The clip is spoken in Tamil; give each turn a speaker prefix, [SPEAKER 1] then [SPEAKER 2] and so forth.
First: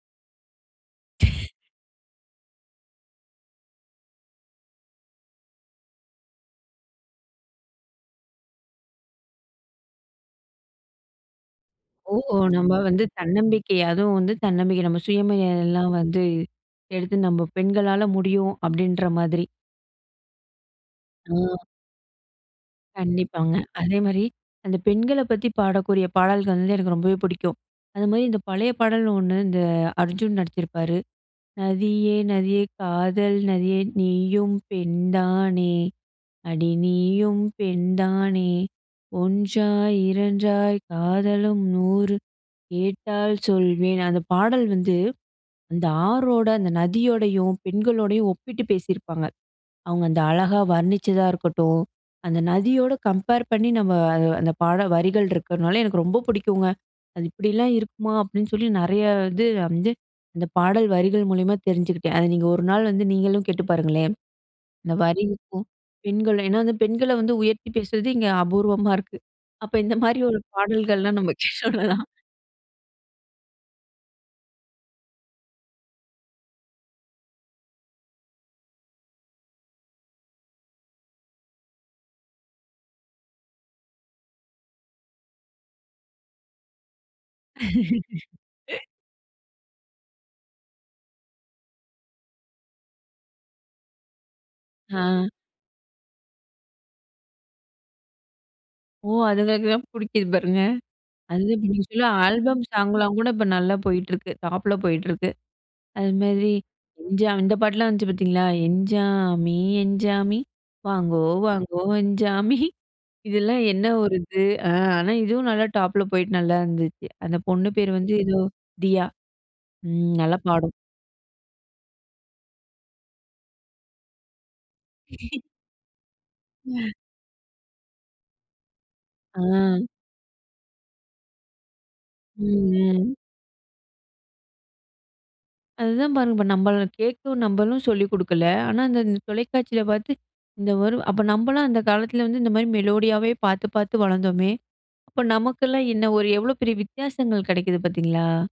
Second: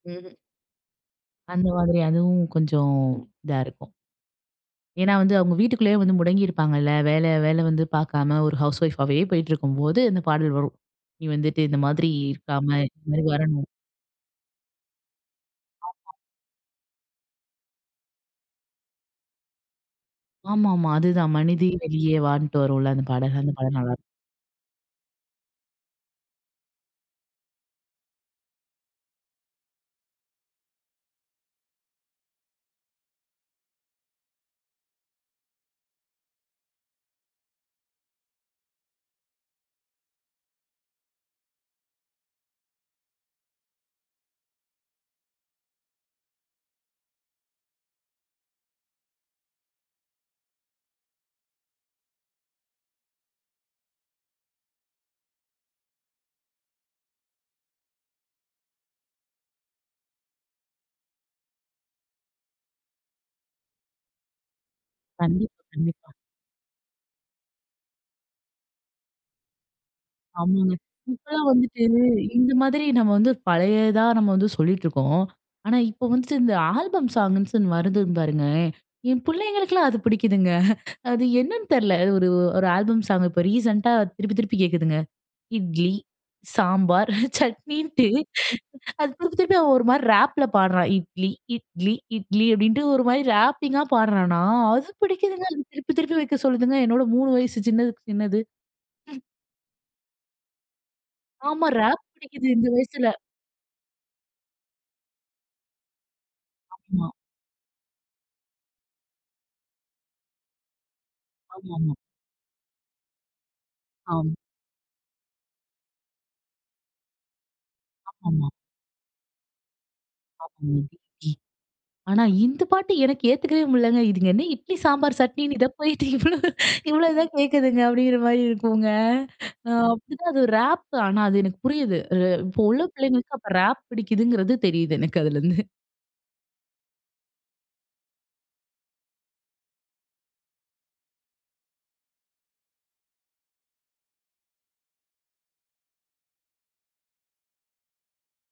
[SPEAKER 1] ம்ஹ்ம். அந்த மாதிரி அதுவும் கொஞ்சம் இதா இருக்கும். ஏன்னா வந்து அவுங்க வீட்டுக்குள்ளேயே வந்து முடங்கியிருப்பாங்கல்ல. வேல, வேல வந்து பார்க்காம ஒரு ஹவுஸ் ஒய்ஃப் ஆவே போயிட்டு இருக்கும்போது, இந்த பாடல் வரும். நீ வந்துட்டு இந்த மாதிரி
[SPEAKER 2] ஓ.
[SPEAKER 1] இருக்காம,
[SPEAKER 2] நம்ம வந்து
[SPEAKER 1] இந்த மாதிரி வரணும்.
[SPEAKER 2] தன்னம்பிக்கை, அதுவும் வந்து தன்னம்பிக்கை நம்ம சுயமரியாதையெல்லாம்
[SPEAKER 1] ஆமா.
[SPEAKER 2] வந்து, எடுத்து நம்ம பெண்களால முடியும் அப்பிடின்ற மாதிரி.
[SPEAKER 1] ஆமா ஆமா, அதுதான்.
[SPEAKER 2] ஆ.
[SPEAKER 1] "மனிதே வெளியே வா" ன்னுட்டு வரும்ல. அந்த பாடல், அந்த
[SPEAKER 2] கண்டிப்பாங்க.
[SPEAKER 1] பாடல் நல்லா இருக்கும்.
[SPEAKER 2] அதேமாரி, அந்த பெண்களப் பத்தி பாடக்கூடிய பாடல்கள் வந்து எனக்கு ரொம்பவே புடிக்கும். அதுமாரி இந்த பழைய பாடல் ஒன்னு இந்த அர்ஜுன் நடிச்சிருப்பாரு, "நதியே! நதியே! காதல் நதியே! நீயும் பெண்தானே, அடி நீயும் பெண்தானே! ஒன்றாய் இரண்டாய் காதலும் நூறு கேட்டால் சொல்வேன்" அந்த பாடல் வந்து அந்த ஆறோட, அந்த நதியோடையும் பெண்களோடையும் ஒப்பிட்டு பேசியிருப்பாங்க. அவுங்க அந்த அழகா வர்ணிச்சதா இருக்கட்டும். அந்த நதியோட கம்பேர் பண்ணி நம்ம அ அந்த பாடல் வரிகள் இருக்கன்னாலே, எனக்கு ரொம்ப புடிக்குங்க. அது இப்பிடிலாம் இருக்குமா! அப்பிடின்னு சொல்லி, நிறைய இது வந்து அந்த பாடல் வரிகள் மூலியமா தெரிஞ்சுக்கிட்டேன். அத நீங்க ஒரு நாள் வந்து நீங்களும் கேட்டு பாருங்களே! இந்த
[SPEAKER 1] கண்டிப்பா,
[SPEAKER 2] வரிக்கும்.
[SPEAKER 1] கண்டிப்பா.
[SPEAKER 2] பெண்கள் ஏனா, வந்து பெண்கள வந்து உயர்த்தி பேசுறது இங்க அபூர்வமா இருக்கு. அப்ப இந்தமாரி ஒரு
[SPEAKER 1] ஆமாங்க.
[SPEAKER 2] பாடல்கள்லாம் நம்ம
[SPEAKER 1] இப்பல்லாம் வந்துட்டு,
[SPEAKER 2] [unintelligible]
[SPEAKER 1] இந்தமாதிரி நம்ம வந்து பழையதா நம்ம வந்து சொல்லிட்டு இருக்கோம். ஆனா, இப்போ வந்துட்டு இந்த ஆல்பம் சாங்குன்னு வருது பாருங்க. என் புள்ளைகளுக்கெல்லாம் அது புடிக்குதுங்க அது என்னன்னு தெரில. அது ஒரு, ஒரு ஆல்பம் சாங், இப்ப ரீசென்ட்டா திருப்பி, திருப்பி கேட்குதுங்க. இட்லி, சாம்பார் சட்னின்னுட்டு, அது திருப்பி, திருப்பி அவன் ஒருமாரி ரேப்ல பாடுறான். "இட்லி, இட்லி, இட்லி" அப்பிடின்ட்டு ஒருமாரி ராப்பிங்கா பாட்றானா! அது
[SPEAKER 2] ஆ.
[SPEAKER 1] பிடிக்குதுங்க. அது திருப்பி, திருப்பி வைக்க சொல்லுதுங்க, என்னோட 3 வயசு சின்னதுக்கு சின்னது.
[SPEAKER 2] ஓ!
[SPEAKER 1] ம்.
[SPEAKER 2] அதுங்களுக்கு தான் புடிக்குது பாருங்க. அதுவே
[SPEAKER 1] ஆமா
[SPEAKER 2] இப்படி
[SPEAKER 1] ரேப்
[SPEAKER 2] சொல்லி
[SPEAKER 1] பிடிக்குது
[SPEAKER 2] ஆல்பம்
[SPEAKER 1] இந்த வயசுல.
[SPEAKER 2] சாங்லாம் கூட இப்ப நல்லா போயிட்ருக்கு. டாப்ல போயிட்ருக்கு. அதுமாதிரி
[SPEAKER 1] ஆமா.
[SPEAKER 2] "எஞ்சா" இந்த பாட்டுலாம் வந்துச்சு பார்த்தீங்களா? "எஞ்சாமி எஞ்சாமி வாங்கோ
[SPEAKER 1] ஆமா,
[SPEAKER 2] வாங்கோ
[SPEAKER 1] ஆமா.
[SPEAKER 2] எஞ்சாமி" இதெல்லாம் என்ன ஒரு
[SPEAKER 1] ஆம்.
[SPEAKER 2] இது. ஆ. ஆனா, இதுவும் நல்லா டாப்புல போயிட்டு நல்லா இருந்துச்சு. அந்த பொண்ணு பேர் வந்து
[SPEAKER 1] ஆமா,
[SPEAKER 2] ஏதோ
[SPEAKER 1] ஆமா.
[SPEAKER 2] தியா. ம். நல்லா பாடும்.
[SPEAKER 1] [unintelligible] ஆனா, இந்த பாட்டு எனக்கு ஏத்துக்கவே முடியலங்க. இதுங்க என்ன இட்லி, சாம்பார், சட்னின்னு இத போயிட்டு இவ்ளோ,
[SPEAKER 2] [unintelligible]
[SPEAKER 1] இவ்ளோ தான் கேட்குதுங்க அப்படிங்கிற மாரி இருக்குங்க அ
[SPEAKER 2] அ.
[SPEAKER 1] அப்பிடிதான் அது ஒரு ரேப். ஆனா, அது எனக்கு புரியுது. அ இப்போ உள்ள
[SPEAKER 2] ம். ம்.
[SPEAKER 1] பிள்ளைங்களுக்கு அப்போ ரேப் பிடிக்குதுங்கிறது தெரியுது எனக்கு அதிலேருந்து
[SPEAKER 2] அதுதான் பாருங்க. இப்ப நம்மள கேட்கும், நம்பளும் சொல்லிக் கொடுக்கல. ஆனா, அந்த தொலைக்காட்சியில பார்த்து [unintelligible] அப்ப நம்மல்லாம் அந்த காலத்துல வந்து இந்தமாரி மெலோடியாவே பார்த்து, பார்த்து வளந்தோமே, அப்போ நமக்கெல்லாம் என்ன ஒரு எவ்ளோ பெரிய வித்தியாசங்கள் கிடைக்குது பார்த்தீங்களா?